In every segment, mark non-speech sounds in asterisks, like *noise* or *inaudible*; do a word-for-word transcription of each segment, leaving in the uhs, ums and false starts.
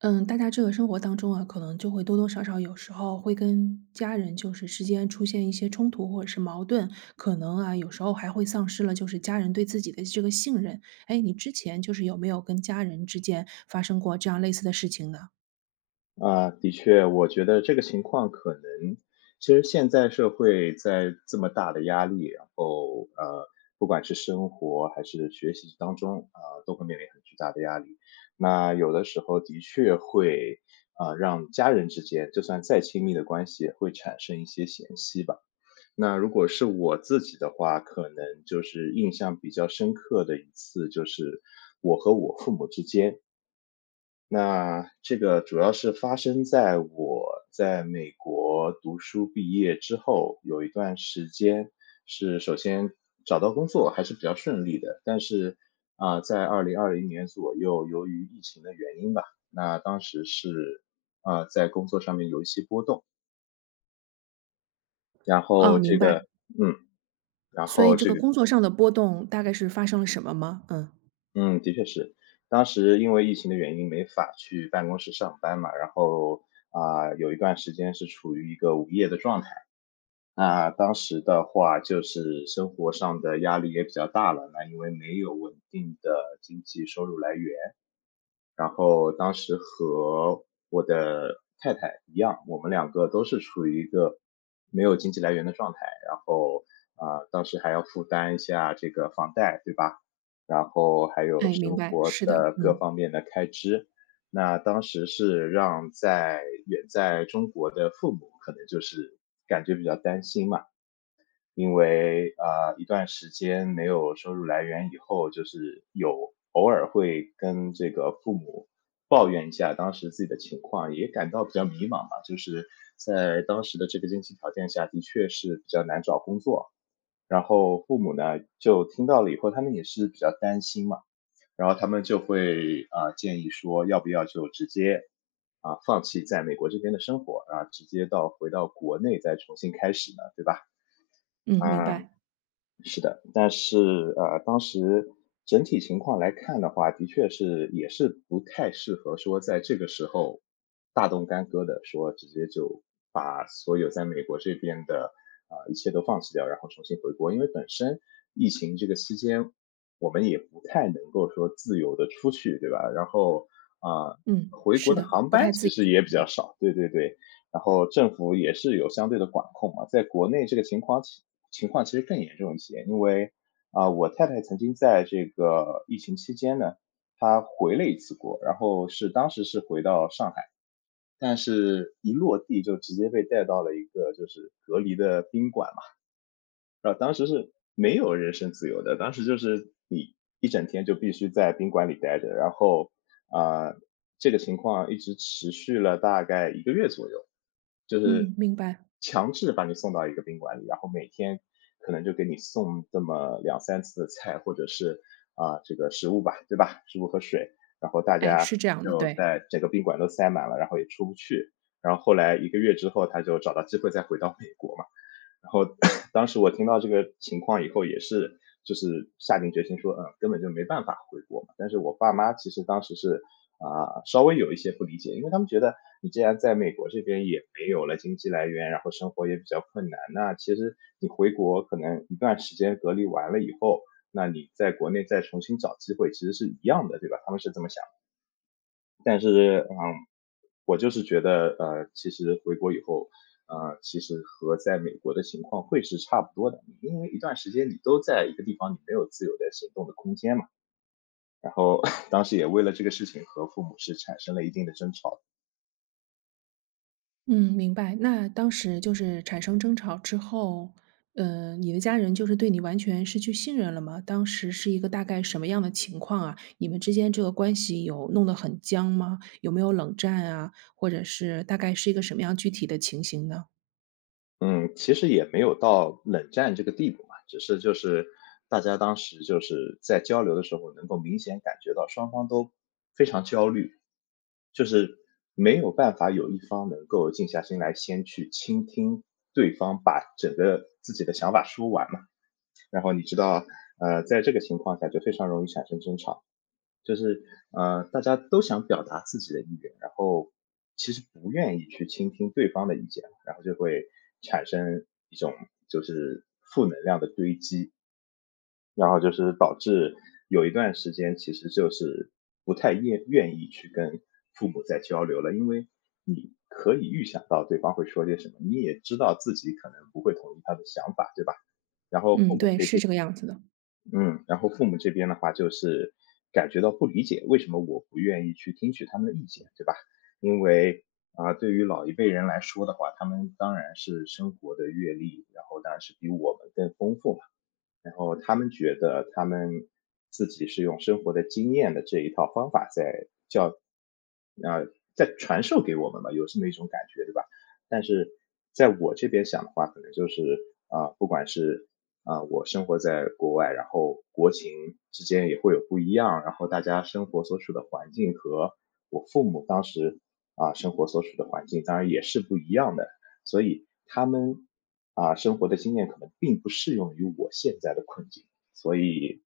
嗯，大家这个生活当中啊，可能就会多多少少有时候会跟家人就是之间出现一些冲突或者是矛盾，可能啊有时候还会丧失了就是家人对自己的这个信任。哎，你之前就是有没有跟家人之间发生过这样类似的事情呢？啊，的确，我觉得这个情况可能，其实现在社会在这么大的压力，然后呃，不管是生活还是学习当中，啊、都会面临很巨大的压力。那有的时候的确会，啊，让家人之间，就算再亲密的关系，会产生一些嫌隙吧。那如果是我自己的话，可能就是印象比较深刻的一次，就是那这个主要是发生在我在美国读书毕业之后，有一段时间是首先找到工作还是比较顺利的，但是，啊，呃在二零二零年左右，由于疫情的原因吧，那当时是，啊，呃在工作上面有一些波动，然后啊，这明白。个嗯，然所以后这这个个工作上的波动大概是发生了什么吗？嗯，嗯，的确是。当时因为疫情的原因没法去办公室上班嘛，然后，啊，有一段时间是处于一个无业的状态。那当时的话就是生活上的压力也比较大了，那因为没有稳定的经济收入来源。然后当时和我的太太一样，我们两个都是处于一个没有经济来源的状态，然后，啊，呃当时还要负担一下这个房贷，对吧？然后还有哎，明生白，活是的，的各嗯方面的开支。那当时是让在远在中国的父母可能就是感觉比较担心嘛。因为啊，一段时间没有收入来源以后，就是有偶尔会跟这个父母抱怨一下当时自己的情况，也感到比较迷茫吧。就是在当时的这个经济条件下，的确是比较难找工作。然后父母呢就听到了以后，他们也是比较担心嘛，然后他们就会啊建议说，要不要就直接啊、放弃在美国这边的生活啊，直接到回到国内再重新开始呢，对吧？嗯，明白，是的，但是呃，当时整体情况来看的话，的确是也是不太适合说在这个时候大动干戈的，说直接就把所有在美国这边的啊、呃一切都放弃掉，然后重新回国，因为本身疫情这个期间，我们也不太能够说自由的出去，对吧？然后啊、呃嗯，回国是的的，航不班太自其由，实也比较少，对对对，然后政府也是有相对的管控嘛。在国内这个情况其情况其实更严重一些，因为啊，我太太曾经在这个疫情期间呢，她回了一次国，然后是当时是回到上海，但是一落地就直接被带到了一个就是隔离的宾馆嘛。啊，当时是没有人身自由的，当时就是你一整天就必须在宾馆里待着，然后，啊，呃这个情况一直持续了大概一个月左右，就是嗯，明白，强制把你送到一个宾馆里，然后每天可能就给你送这么两三次的菜或者是，啊，这个食物吧，对吧？食物和水，然后大哎，家是这样的，就对。在整个宾馆都塞满了，然后也出不去。然后后来一个月之后，他就找到机会再回到美国嘛。然后 *coughs* 当时我听到这个情况以后，也是就是下定决心说，嗯，根本就没办法回国嘛。但是我爸妈其实当时是啊、稍微有一些不理解，因为他们觉得你既然在美国这边也没有了经济来源，然后生活也比较困难，那其实你回国可能一段时间隔离完了以后，那你在国内再重新找机会，其实是一样的，对吧？他们是这么想。但是，嗯，我就是觉得，呃，其实回国以后，呃，其实和在美国的情况会是差不多的，因为一段时间你都在一个地方，你没有自由的行动的空间嘛。然后 *laughs* 当时也为了这个事情和父母是产生了一定的争吵。嗯，明白。那当时就是产生争吵之后，呃，你的家人就是对你完全失去信任了吗？当时是一个大概什么样的情况啊？你们之间这个关系有弄得很僵吗？有没有冷战啊？或者是大概是一个什么样具体的情形呢？嗯，其实也没有到冷战这个地步嘛，只是就是大家当时就是在交流的时候，能够明显感觉到双方都非常焦虑，就是没有办法有一方能够静下心来，先去倾听对方把整个自己的想法说完嘛。然后你知道，呃，在这个情况下就非常容易产生争吵，就是呃，大家都想表达自己的意愿，然后其实不愿意去倾听对方的意见，然后就会产生一种就是负能量的堆积，然后就是导致有一段时间其实就是不太愿愿意去跟父母再交流了，因为你可以预想到对方会说些什么，你也知道自己可能不会同意他的想法，对吧？嗯，对，是这个样子的。嗯，然后父母这边的话，就是感觉到不理解，为什么我不愿意去听取他们的意见，对吧？因为啊、对于老一辈人来说的话，他们当然是生活的阅历，然后当然是比我们更丰富嘛。然后他们觉得他们自己是用生活的经验的这一套方法在教，啊、在传授给我们嘛，有这么一种感觉，对吧？但是在我这边想的话，可能就是啊、不管是啊、我生活在国外，然后国情之间也会有不一样，然后大家生活所处的环境和我父母当时啊、生活所处的环境当然也是不一样的，所以他们啊、生活的经验可能并不适用于我现在的困境，所以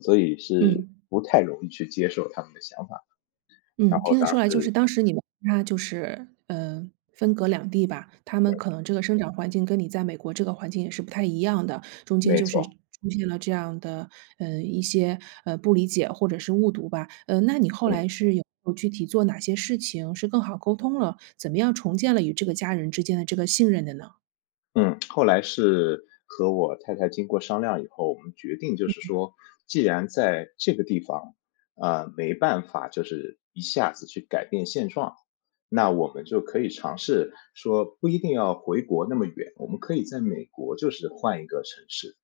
所以是嗯。不太容易去接受他们的想法，然嗯，后听得当出来，就是时当时你们他就是，呃，分隔两地吧，他们可能这个生长环境跟你在美国这个环境也是不太一样的，中间没就是出错，现了这样的，呃，一些，呃，不理解或者是误读吧。呃，那你后嗯。来是有有具体做哪些事情是更好沟通了，怎么样重建了与这个家人之间的这个信任的呢？嗯，后来是和我太太经过商量以后，我们决定就是说，既然在这个地方，啊没办法就是一下子去改变现状，那我们就可以尝试说不一定要回国那么远，我们可以在美国就是换一个城市，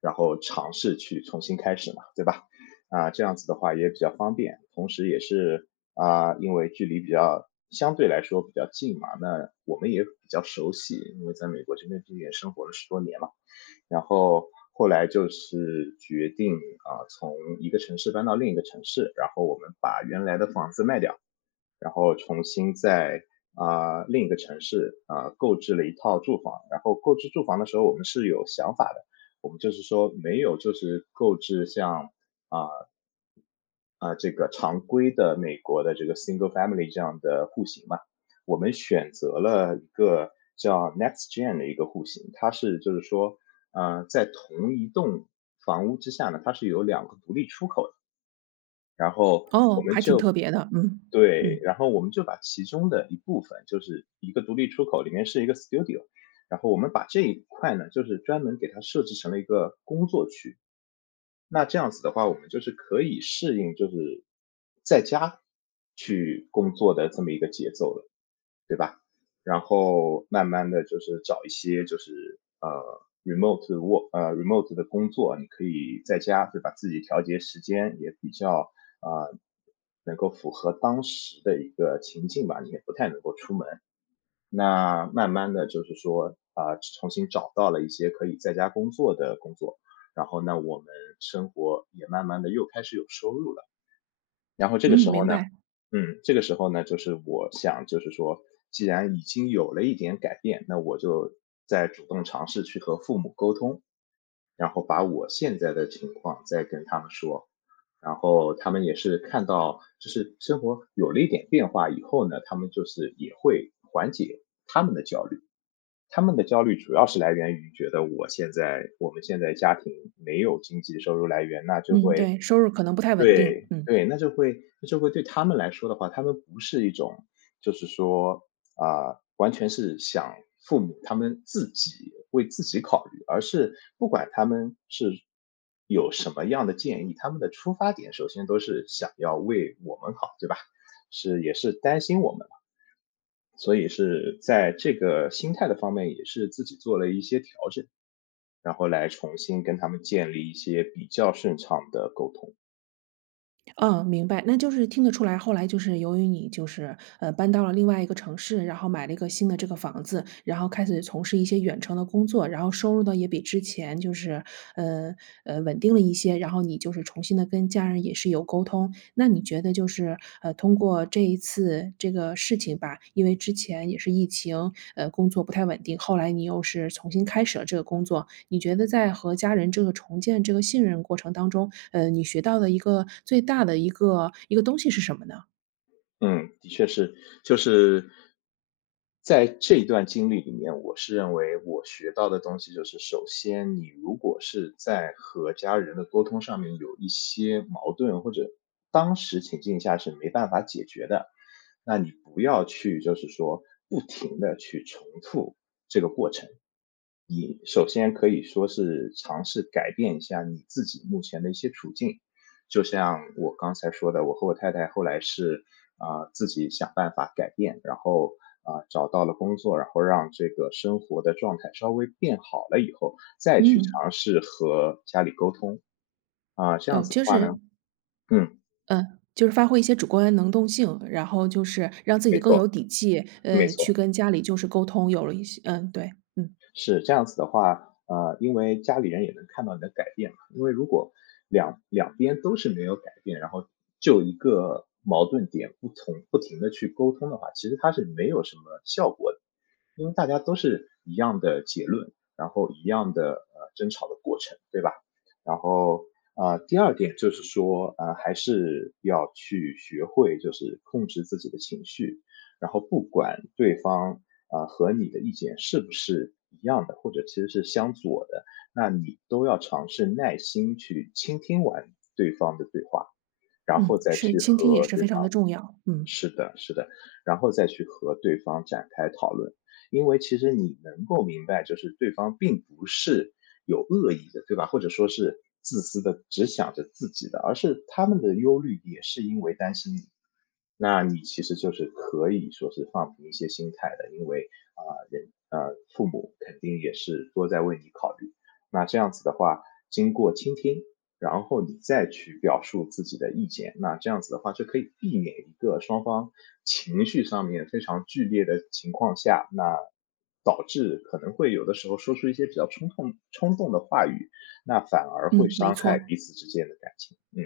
然后尝试去重新开始嘛，对吧？啊，这样子的话也比较方便，同时也是啊，因为距离比较相对来说比较近嘛，那我们也比较熟悉，因为在美国这边毕竟生活了十多年嘛。然后后来就是决定，啊，从一个城市搬到另一个城市，然后我们把原来的房子卖掉，然后重新在，啊，另一个城市，啊，购置了一套住房。然后购置住房的时候我们是有想法的，我们就是说没有就是购置像啊、呃这个常规的美国的这个 single family 这样的户型嘛，我们选择了一个叫 Next Gen 的一个户型，它是就是说，呃，在同一栋房屋之下呢，它是有两个独立出口的，然后哦，还挺特别的，嗯，对，嗯，然后我们就把其中的一部分，就是一个独立出口，里面是一个 studio，然后我们把这一块呢，就是专门给它设置成了一个工作区。那这样子的话，我们就是可以适应就是在家去工作的这么一个节奏了，对吧？然后慢慢的就是找一些就是呃 remote work 呃 remote 的工作，你可以在家对吧，自己调节时间也比较啊、呃能够符合当时的一个情境吧，你也不太能够出门。那慢慢的就是说啊、重新找到了一些可以在家工作的工作，然后呢，我们生活也慢慢的又开始有收入了。然后这个嗯，时候明呢白，嗯，这个时候呢，就是我想就是说，既然已经有了一点改变，那我就再主动尝试去和父母沟通，然后把我现在的情况再跟他们说。然后他们也是看到就是生活有了一点变化以后呢，他们就是也会缓解他们的焦虑。他们的焦虑主要是来源于觉得我现在我们现在家庭没有经济收入来源，那就嗯，会对，收入可能不太稳定，对，嗯。对，那就会那就会对他们来说的话，他们不是一种就是说，啊，完全是想父母他们自己为自己考虑，而是不管他们是有什么样的建议，他们的出发点首先都是想要为我们好，对吧？是也是担心我们嘛。所以是在这个心态的方面也是自己做了一些调整，然后来重新跟他们建立一些比较顺畅的沟通。嗯，明白。那就是听得出来，后来就是由于你就是，呃，搬到了另外一个城市，然后买了一个新的这个房子，然后开始从事一些远程的工作，然后收入呢也比之前就是，呃，呃，稳定了一些，然后你就是重新的跟家人也是有沟通，那你觉得就是，呃，通过这一次这个事情吧，因为之前也是疫情，呃，工作不太稳定，后来你又是重新开始了这个工作，你觉得在和家人这个重建这个信任过程当中，呃，你学到的一个最大的一个一个东西是什么呢？嗯，的确是，就是在这段经历里面，我是认为我学到的东西就是，首先你如果是在和家人的沟通上面有一些矛盾，或者当时情境下是没办法解决的，那你不要去就是说不停的去重复这个过程。你首先可以说是尝试改变一下你自己目前的一些处境。就像我刚才说的，我和我太太后来是啊、呃自己想办法改变，然后啊、呃找到了工作，然后让这个生活的状态稍微变好了以后，再去嗯，尝试和家里沟通啊、这样哦，子的就话是呢，嗯，呃，就是发挥一些主观能动性，然后就是让自没己更错，有底气，没呃，去错。跟家里就是沟通，有了一些嗯，对，嗯，是这样子的话，呃，因为家里人也能看到你的改变嘛。因为如果两两边都是没有改变，然后就一个矛盾点不同不停的去沟通的话，其实它是没有什么效果的。因为大家都是一样的结论，然后一样的呃争吵的过程，对吧？然后呃，第二点就是说，呃，还是要去学会就是控制自己的情绪，然后不管对方呃和你的意见是不是一样的，或者其实是相左的，那你都要尝试耐心去倾听完对方的对话，然后嗯，再是去倾听也和是对非常的方。重要，嗯，是的，是的，然后再去和对方展开讨论，因为其实你能够明白，就是对方并不是有恶意的，对吧？或者说是自私的，只想着自己的，而是他们的忧虑也是因为担心你。那你其实就是可以说是放平一些心态的，因为啊、人啊，父母肯定也是多在为你考虑。那这样子的话，经过倾听，然后你再去表述自己的意见，那这样子的话就可以避免一个双方情绪上面非常剧烈的情况下，那导致可能会有的时候说出一些比较冲动冲动的话语，那反而会嗯，没伤害错。彼此之间的感情。嗯，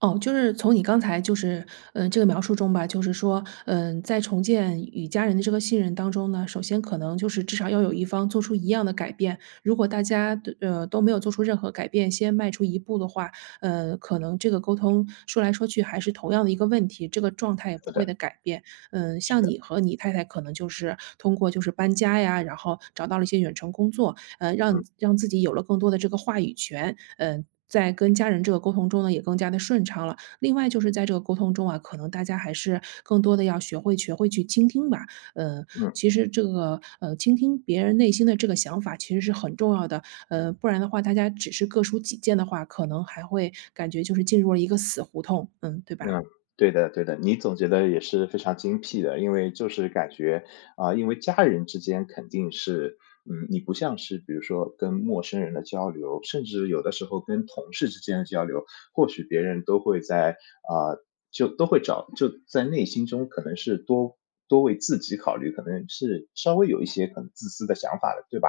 哦，就是从你刚才就是，嗯这个描述中吧，就是说，嗯，在重建与家人的这个信任当中呢，首先可能就是至少要有一方做出一样的改变。如果大家都呃，都没有做出任何改变，先迈出一步的话，呃，可能这个沟通说来说去还是同样的一个问题，这个状态也是不会的，的改变。嗯，是像的，你和你太太可能就是通过就是搬家呀，然后找到了一些远程工作，呃，让嗯让自己有了更多的这个话语权，嗯、在跟家人这个沟通中呢，也更加的顺畅了。另外就是在这个沟通中啊，可能大家还是更多的要学会学会去倾听吧。嗯，嗯。其实这个呃，倾听别人内心的这个想法其实是很重要的。呃，不然的话，大家只是各抒己见的话，可能还会感觉就是进入了一个死胡同，嗯，对吧？嗯，对的对的，你总结的也是非常精辟的。因为就是感觉，啊，因为家人之间肯定是嗯，你不像是比如说跟陌生人的交流，甚至有的时候跟同事之间的交流，或许别人都会在啊，就都会找就在内心中可能是多多为自己考虑，可能是稍微有一些可能自私的想法的，对吧？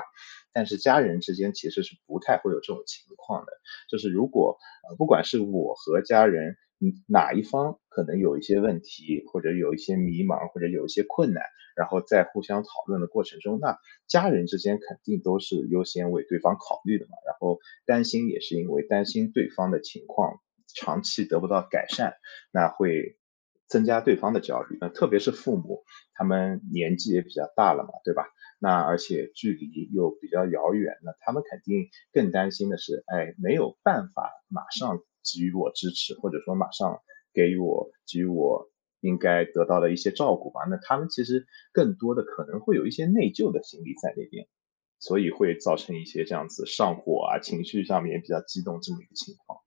但是家人之间其实是不太会有这种情况的。就是如果呃，不管是我和家人，嗯，哪一方可能有一些问题，或者有一些迷茫，或者有一些困难，然后在互相讨论的过程中，那家人之间肯定都是优先为对方考虑的嘛。然后担心也是因为担心对方的情况长期得不到改善，那会增加对方的焦虑。那特别是父母，他们年纪也比较大了嘛，对吧？那而且距离又比较遥远，那他们肯定更担心的是，哎，没有办法马上给予我支持，或者说马上给予我给予我应该得到的一些照顾吧。那他们其实更多的可能会有一些内疚的心理在那边，所以会造成一些这样子上火啊，情绪上面比较激动这么一个情况。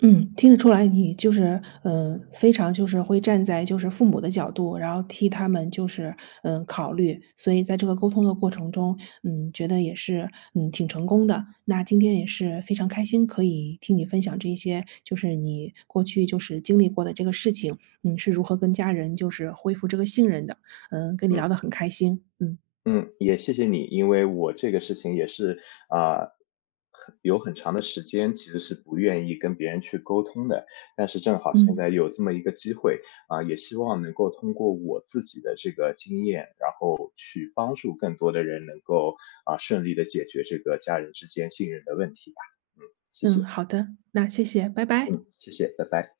嗯，听得出来你就是，呃，非常就是会站在就是父母的角度，然后替他们就是，嗯呃考虑，所以在这个沟通的过程中，嗯，觉得也是，嗯，挺成功的。那今天也是非常开心，可以听你分享这些，就是你过去就是经历过的这个事情，嗯，是如何跟家人就是恢复这个信任的。嗯，跟你嗯。聊得很开心，嗯，嗯，也谢谢你，因为我这个事情也是，啊，很有很长的时间其实是不愿意跟别人去沟通的，但是正好现嗯。在有这么一个机会，啊，也希望能够通过我自己的这个经验，然后去帮助更多的人能够，啊，顺利的解决这个家人之间信任的问题吧。嗯，谢谢，嗯，好的，那谢谢，拜拜。嗯，谢谢，拜拜。